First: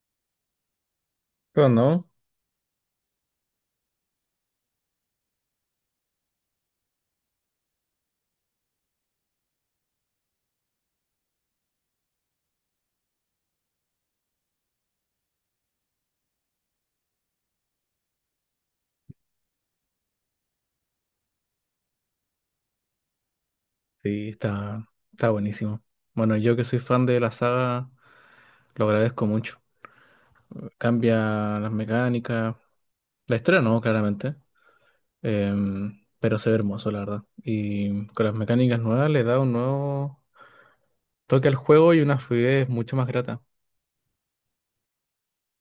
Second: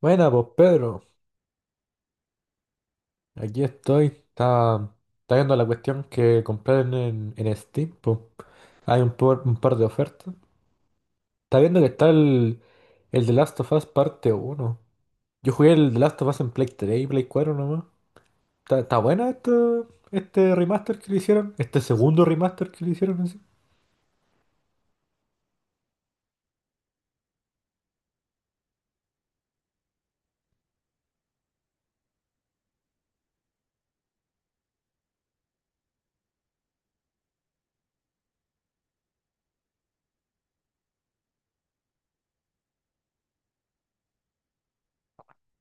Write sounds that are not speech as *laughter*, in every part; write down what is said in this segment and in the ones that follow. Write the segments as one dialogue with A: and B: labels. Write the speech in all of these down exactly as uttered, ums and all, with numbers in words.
A: Buena, pues Pedro,
B: Pero no.
A: aquí estoy. Está, está viendo la cuestión que compré en, en, en Steam, pues. Hay un, por- un par de ofertas. Está viendo que está el, el The Last of Us parte uno. Yo jugué el The Last of Us en Play tres y Play Cuatro, nomás. Está, está buena esta- este remaster que le hicieron, este segundo remaster que le hicieron así.
B: Sí, está, está buenísimo. Bueno, yo que soy fan de la saga, lo agradezco mucho. Cambia las mecánicas, la historia no, claramente, em, pero se ve hermoso, la verdad. Y con las mecánicas nuevas le da un nuevo toque al juego y una fluidez mucho más grata.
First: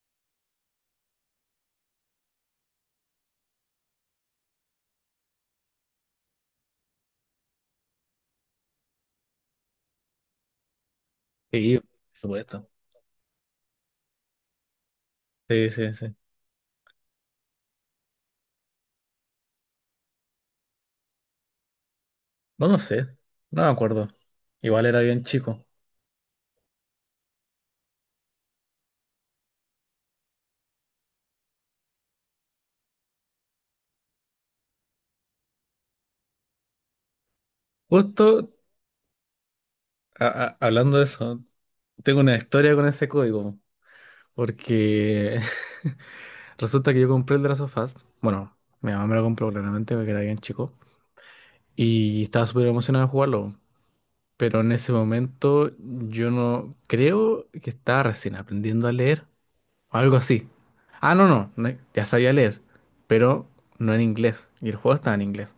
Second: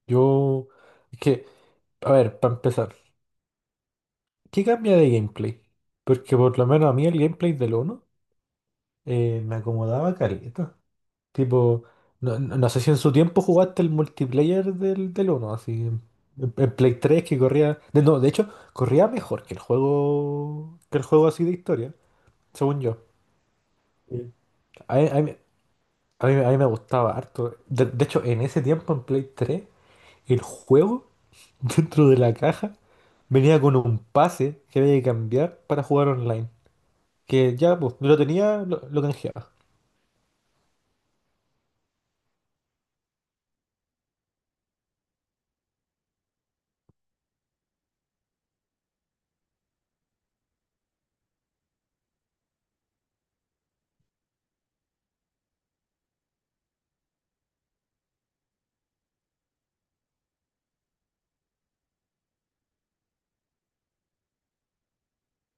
A: Yo. Es que, a ver, para empezar, ¿qué cambia de gameplay? Porque por lo menos a mí el gameplay del uno eh, me acomodaba carita.
B: Sí,
A: Tipo,
B: por
A: no, no-
B: supuesto.
A: no sé si en su tiempo jugaste el multiplayer del, del uno,
B: Sí,
A: así,
B: sí,
A: en,
B: sí.
A: en Play tres que corría... de- no, de hecho, corría mejor que el juego, que el juego así de historia,
B: No, no
A: según yo.
B: sé, no me acuerdo.
A: Sí.
B: Igual
A: A
B: era
A: mí, a
B: bien
A: mí-
B: chico.
A: a mí- a mí me gustaba harto. De, de hecho, en ese tiempo en Play tres, el juego *laughs* dentro de la caja venía con un pase que había que cambiar para jugar online. Que ya, pues, yo lo
B: Justo
A: tenía, lo, lo canjeaba.
B: a- a- hablando de eso, tengo una historia con ese código, porque *laughs* resulta que yo compré el The Last of Us. Bueno, mi mamá me lo compró claramente porque era bien chico. Y estaba súper emocionado de jugarlo. Pero en ese momento yo no creo que estaba recién aprendiendo a leer o algo así. Ah, no, no, no, ya sabía leer, pero no en inglés. Y el juego estaba en inglés,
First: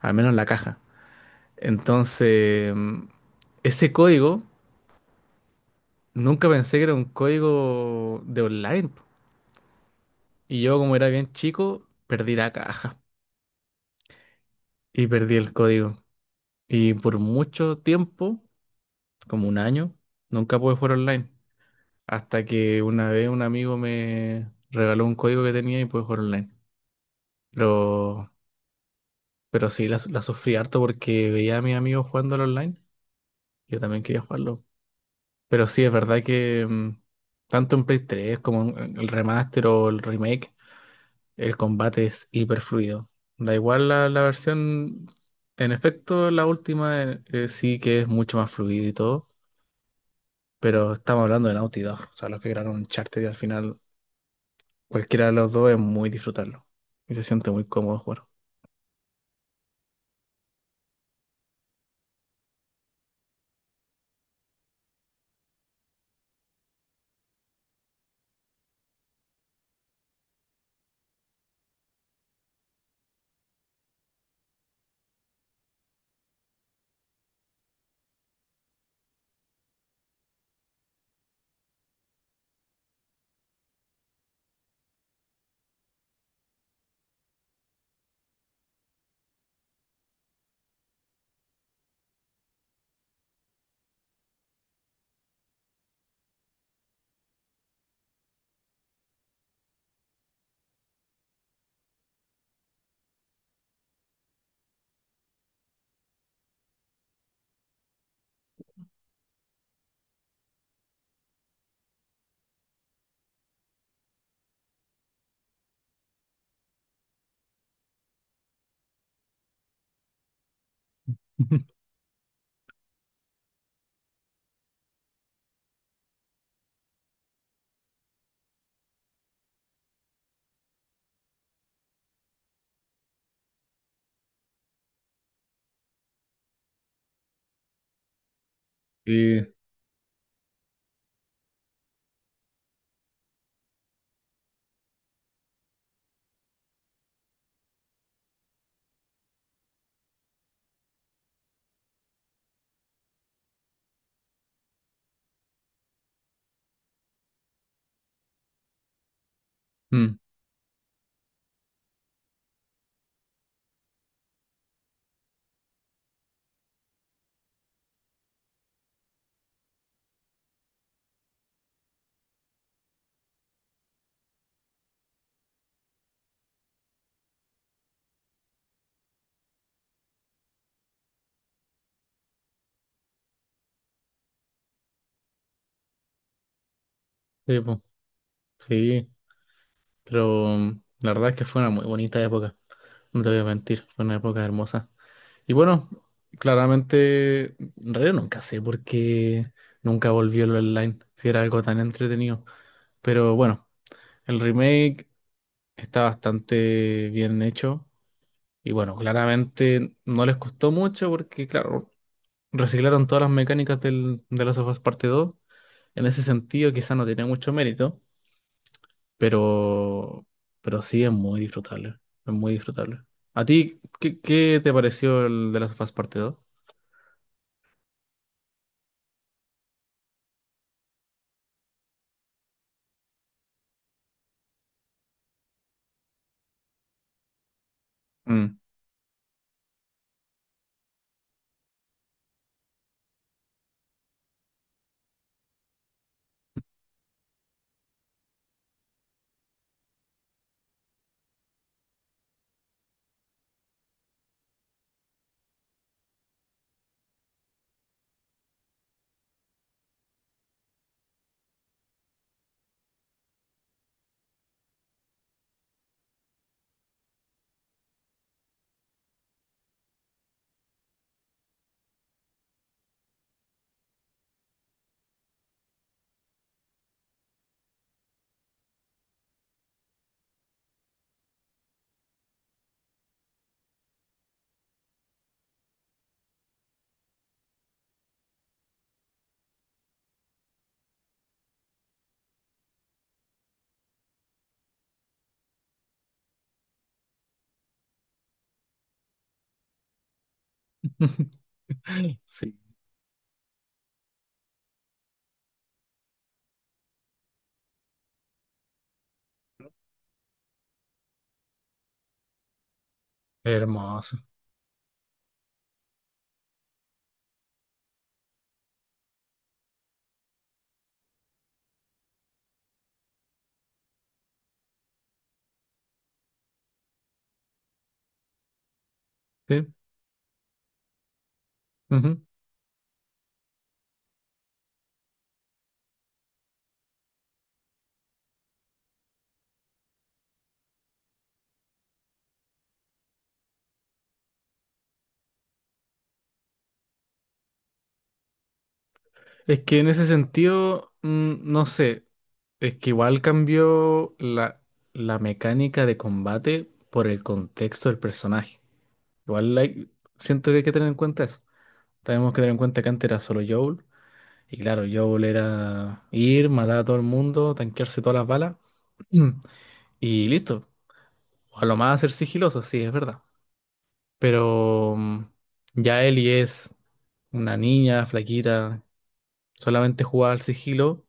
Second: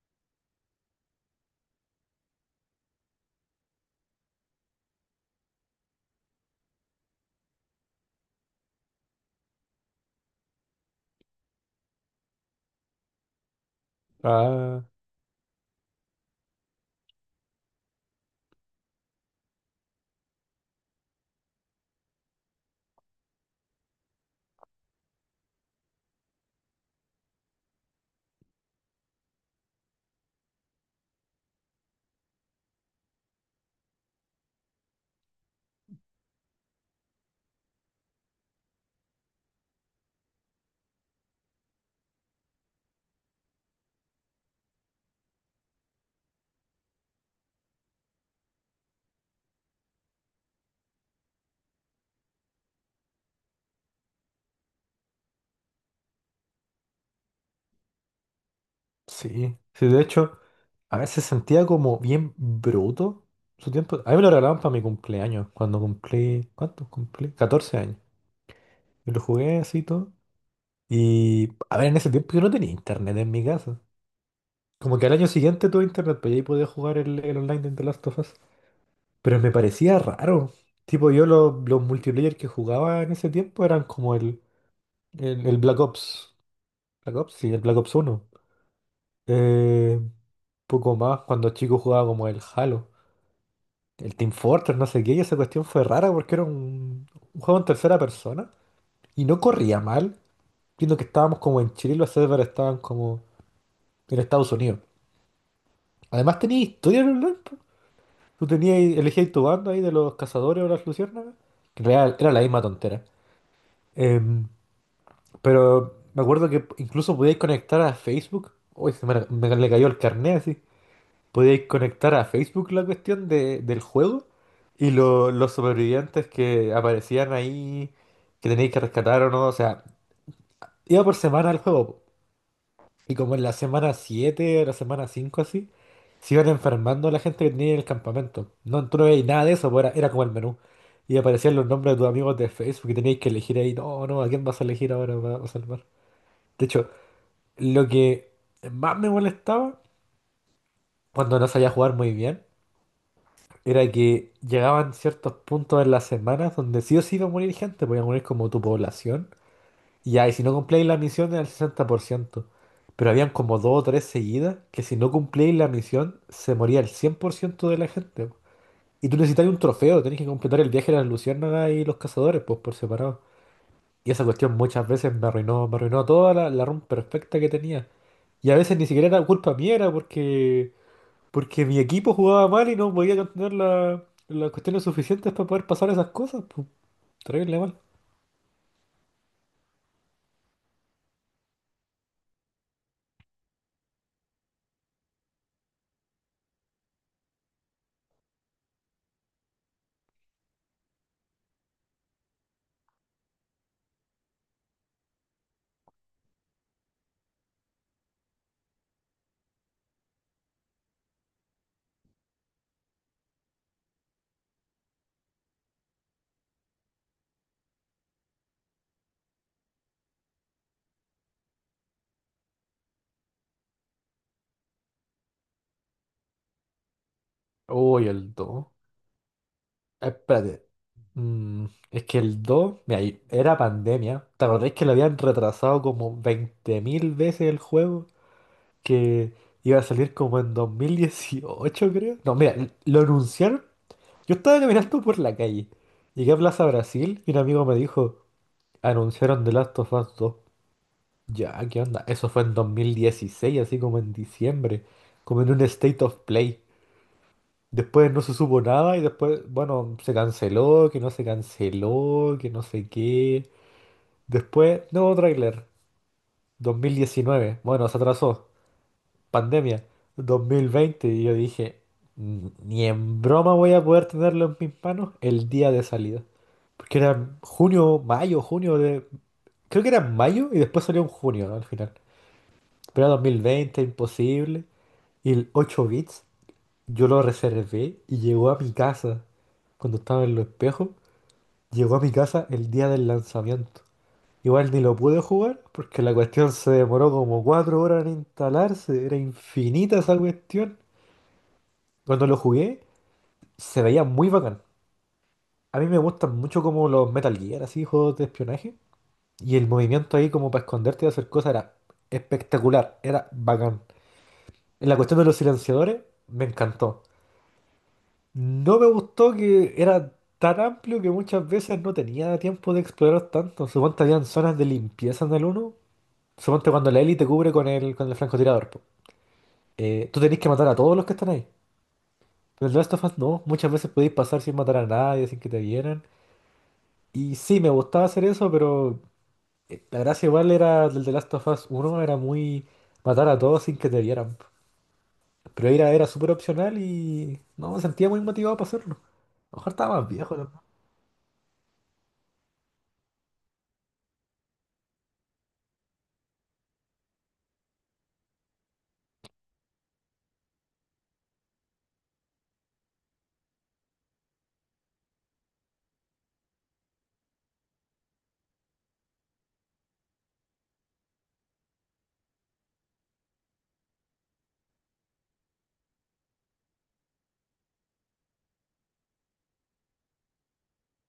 B: al menos la caja. Entonces, mm, ese código nunca pensé que era un código de online, po. Y yo, como era bien chico, perdí la caja
A: Ah,
B: y perdí el código. Y por mucho tiempo, como un año, nunca pude jugar online. Hasta que una vez un amigo me regaló un código que tenía y pude jugar online. Pero, pero sí, la, la sufrí harto porque veía a mis amigos jugando al online. Yo también quería jugarlo. Pero sí, es verdad que mm, tanto en Play tres como en el remaster o el remake, el combate es hiper fluido. Da igual la, la versión, en efecto, la última eh, eh, sí que es mucho más fluido y todo. Pero estamos hablando de Naughty Dog, o sea, los que crearon Uncharted, y al final cualquiera de los dos es muy disfrutarlo y se siente muy cómodo jugar.
A: sí. Sí, de hecho. A veces sentía como bien bruto su tiempo. A mí me lo regalaban para mi cumpleaños, cuando cumplí, ¿cuánto cumplí? Catorce años. Y lo jugué así y todo. Y, a ver, en ese tiempo yo no tenía internet en mi casa. Como que al año siguiente tuve internet, pues ahí podía jugar el, el online de The Last of Us. Pero me parecía raro. Tipo, yo lo- los multiplayer que jugaba en ese tiempo eran como el, el, el Black Ops. Black Ops, sí, el Black Ops uno. Eh, poco más, cuando chico jugaba como el Halo, el Team Fortress, no sé qué. Y esa cuestión fue rara porque era un, un juego en tercera persona y no corría mal, viendo que estábamos como en Chile y los servers estaban como en Estados Unidos. Además tenía historia en online, po. Tú tenías, elegías tu bando ahí de los cazadores o las luciérnagas, que en realidad era la misma tontera. Em, pero me acuerdo que incluso podías conectar a Facebook. Uy, se me, me le cayó el carnet así. Podíais
B: *laughs*
A: conectar a Facebook la cuestión de- del juego y lo- los sobrevivientes que aparecían ahí, que tenéis que rescatar o no, o sea, iba por semana el juego, po. Y como en la semana siete o la semana cinco así, se iban enfermando la gente que tenía en el campamento. No, tú no veías nada
B: Sí,
A: de eso, po, era, era como el menú. Y aparecían los nombres de tus amigos de Facebook y teníais que elegir ahí, no, no, ¿a quién vas a elegir ahora para salvar? De hecho, lo que más me molestaba cuando no sabía jugar muy bien era que llegaban ciertos puntos en las semanas donde sí o sí iba a morir gente, voy a morir como tu población. Y
B: mm,
A: ya, y si no cumplíais la misión era el sesenta por ciento, pero habían como dos o tres seguidas que si no cumplíais la misión se moría el cien por ciento de la gente. Y tú necesitabas un trofeo, tenés que completar el viaje de las luciérnagas y los cazadores, pues por separado. Y esa cuestión muchas veces me arruinó, me arruinó toda la, la run perfecta que tenía. Y a veces ni siquiera era culpa mía, era porque porque mi equipo jugaba mal y no podía tener la- las cuestiones suficientes para poder pasar esas cosas. Pues, terrible
B: sí,
A: mal.
B: po, sí, pero mm, la verdad es que fue una muy bonita época, no te voy a mentir, fue una época hermosa. Y bueno, claramente, en realidad nunca sé por qué nunca volvió el online, si era algo tan entretenido. Pero bueno, el remake está bastante bien hecho. Y bueno, claramente no les costó mucho porque, claro, reciclaron todas las mecánicas del, de Last of Us Parte dos. En ese sentido, quizá no tiene mucho mérito, pero, pero sí es muy disfrutable. Es muy disfrutable. ¿A ti qué, qué te pareció el de Last of Us Parte dos?
A: Uy, el dos. Eh, Espérate. Mm, es que el dos, mira, y era pandemia. ¿Te acordáis que lo habían retrasado como veinte mil veces el juego?
B: Mm.
A: Que iba a salir como en dos mil dieciocho, creo. No, mira, l- lo anunciaron. Yo estaba caminando por la calle. Llegué a Plaza Brasil y un amigo me dijo, anunciaron The Last of Us dos. Ya, ¿qué onda? Eso fue en dos mil dieciséis, así como en diciembre, como en un State of Play. Después no se supo nada y después, bueno, se canceló, que no se canceló, que no sé qué. Después, nuevo tráiler, dos mil diecinueve, bueno, se atrasó, pandemia, dos mil veinte, y yo dije, "N- Ni en broma voy a poder tenerlo en mis manos el día de salida". Porque era junio, mayo, junio de... Creo que era en mayo y después salió en junio, ¿no? Al final. Pero era dos mil veinte, imposible. Y el ocho bits, yo lo reservé y llegó a mi casa. Cuando estaba en los espejos, llegó a mi casa el día del lanzamiento. Igual ni lo pude jugar porque la cuestión se demoró como cuatro horas en instalarse. Era infinita esa cuestión.
B: *laughs*
A: Cuando lo
B: Sí,
A: jugué, se veía muy bacán. A mí me gustan mucho como los Metal Gear, así, juegos de espionaje. Y el movimiento ahí como para esconderte y hacer cosas era espectacular, era bacán.
B: hermoso.
A: En la cuestión de los silenciadores, me encantó. No me gustó que era tan amplio que muchas veces no tenía tiempo de explorar tanto. Suponte habían zonas de limpieza en el uno. Suponte cuando la Ellie te cubre con el, con el francotirador, po.
B: Sí,
A: Eh, tú tenés que matar a todos los que están ahí.
B: ujú.
A: Pero en The Last of Us no. Muchas veces podéis pasar sin matar a nadie, sin que te vieran. Y sí, me gustaba hacer eso, pero eh, la gracia igual era del The Last of Us uno era muy matar a todos sin que te vieran, po. Pero era, era súper opcional y no me sentía muy motivado para hacerlo. A lo
B: Es
A: mejor
B: que en
A: estaba
B: ese
A: más viejo, ¿no?
B: sentido, mm, no sé, es que igual cambió la, la mecánica de combate por el contexto del personaje. Igual like, siento que hay que tener en cuenta eso. Tenemos que tener en cuenta que antes era solo Joel. Y claro, Joel era ir, matar a todo el mundo, tanquearse todas las balas. *clears throat* Y listo. O a lo más ser sigiloso, sí, es verdad. Pero mm, ya Ellie es una niña flaquita, solamente jugaba al sigilo.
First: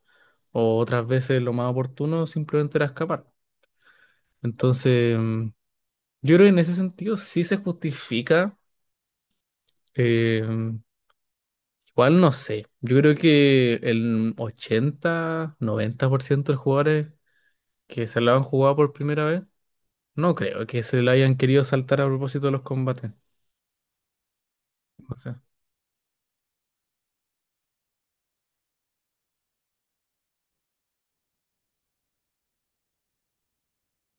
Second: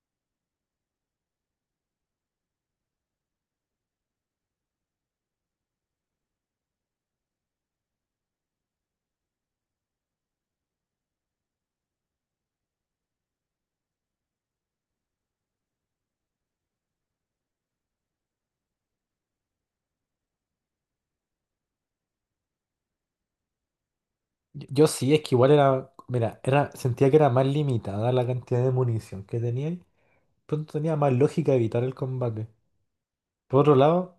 B: O otras veces lo más oportuno simplemente era escapar. Entonces, mm, yo creo que en ese sentido sí se justifica. eh, ¿Cuál? No sé. Yo creo que el ochenta, noventa por ciento de los jugadores que se la han jugado por primera vez, no creo que se la hayan querido saltar a propósito de los combates.
A: Yo yo sí,
B: O
A: es que
B: sea,
A: igual era, mira, era, sentía que era más limitada la cantidad de munición que tenía y pronto tenía más lógica evitar el combate. Por otro lado,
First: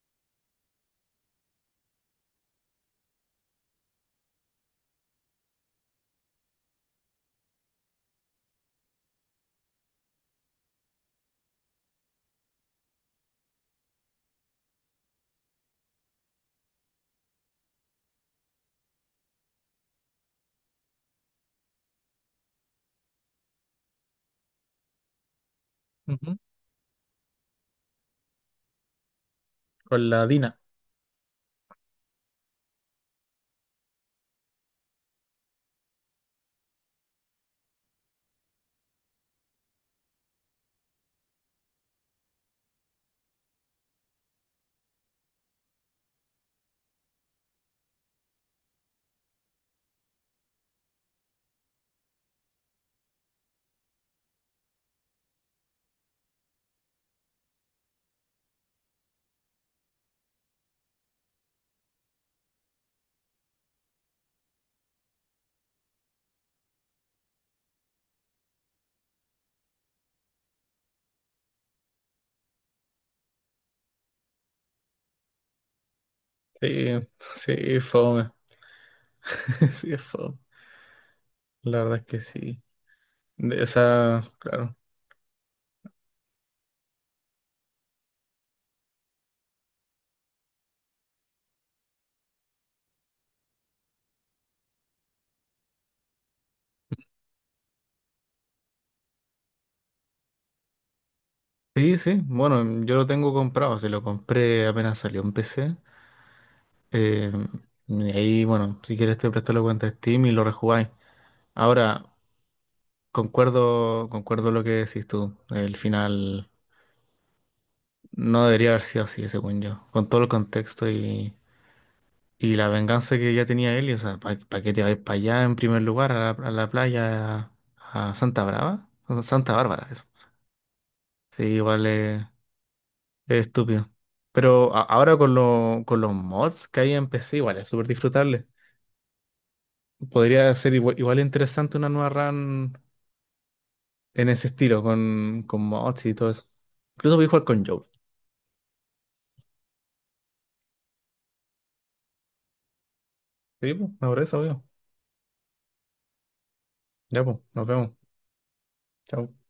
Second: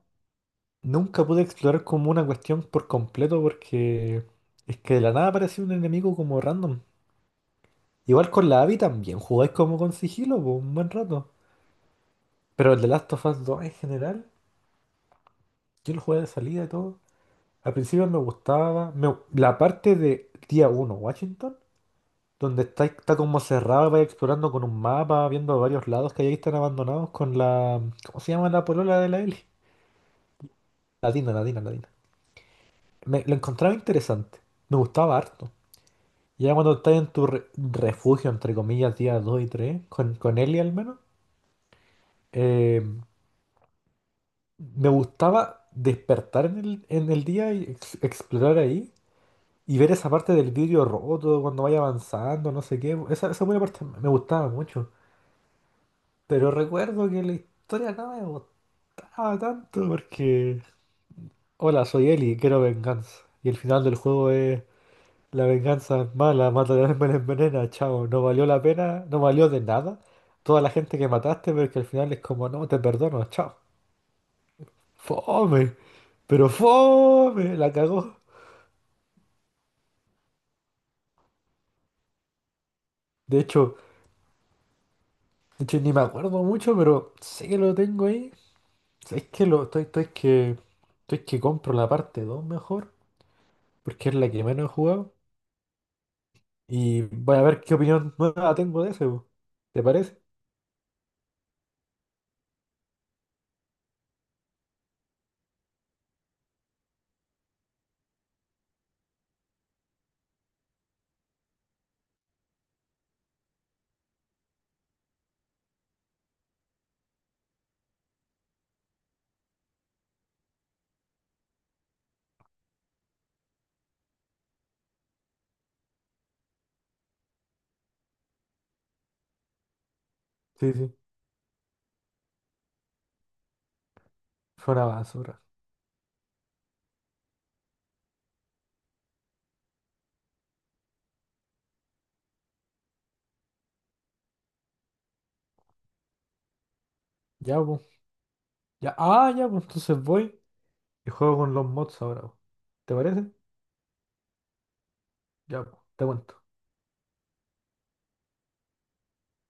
A: nunca pude explorar como una cuestión por completo porque es que de la nada aparecía un enemigo como random. Igual con la A V I también, jugáis como con sigilo por un buen rato. Pero el de Last of Us dos en general, yo lo jugué de salida y todo. Al principio me gustaba me- la parte de día uno Washington. Donde está, está como cerrado, vais explorando con un mapa, viendo varios lados que ahí
B: ujú.
A: están abandonados con la... ¿Cómo se llama la polola de la Eli?
B: Con la Dina.
A: La Dina, la Dina, la Dina. Me, lo encontraba interesante. Me gustaba harto. Ya cuando estás en tu re- refugio, entre comillas, día dos y tres con, con Eli al menos, eh, me gustaba despertar en el, en el día y ex- explorar ahí y ver esa parte del vidrio roto cuando vaya avanzando, no sé qué. Esa, esa buena parte me me gustaba mucho. Pero recuerdo que la historia nada me gustaba. Ah, tanto porque... Hola, soy Eli, quiero venganza. Y el final del juego es... La venganza es mala, mata a me la envenena, chao. No valió la pena, no valió de nada. Toda la gente que mataste, pero que al final es como, no, te perdono, chao. Fome, pero
B: Sí, *laughs* sí,
A: fome, la
B: es
A: cagó.
B: fome. *laughs* Sí, es fome. La verdad es que sí.
A: De
B: De
A: hecho,
B: esa, claro.
A: de hecho ni me acuerdo mucho, pero sé que lo tengo ahí. Es que lo, estoy, estoy que, estoy que compro la parte dos mejor, porque es la que menos he jugado. Y voy a ver qué opinión nueva tengo de ese, po. ¿Te parece?
B: Sí, sí. Bueno, yo lo tengo comprado. Se lo compré apenas salió en P C. Eh, y ahí, bueno, si quieres te presto la cuenta de Steam y lo rejugáis. Ahora, concuerdo, concuerdo lo que decís tú. El final no debería haber sido así, según yo. Con todo el contexto y, y la venganza que ya tenía él. Y, o sea, ¿para qué te vais para allá en primer lugar, a la, a la playa, a Santa Brava? O Santa Bárbara, eso.
A: Sí, sí,
B: Sí, igual es, es estúpido. Pero
A: fue
B: a-
A: una
B: ahora con,
A: basura.
B: lo- con los mods que hay en P C, igual es súper disfrutable. Podría ser igual, igual interesante una nueva run en ese estilo, con, con mods y todo eso. Incluso voy a jugar
A: Ya,
B: con
A: pues.
B: Joel.
A: Ya, ah, ya, pues entonces voy y juego con los mods ahora, po. ¿Te parece?
B: Sí, pues, me parece, obvio.
A: Ya, pues, te cuento.
B: Ya, pues, nos vemos. Chao.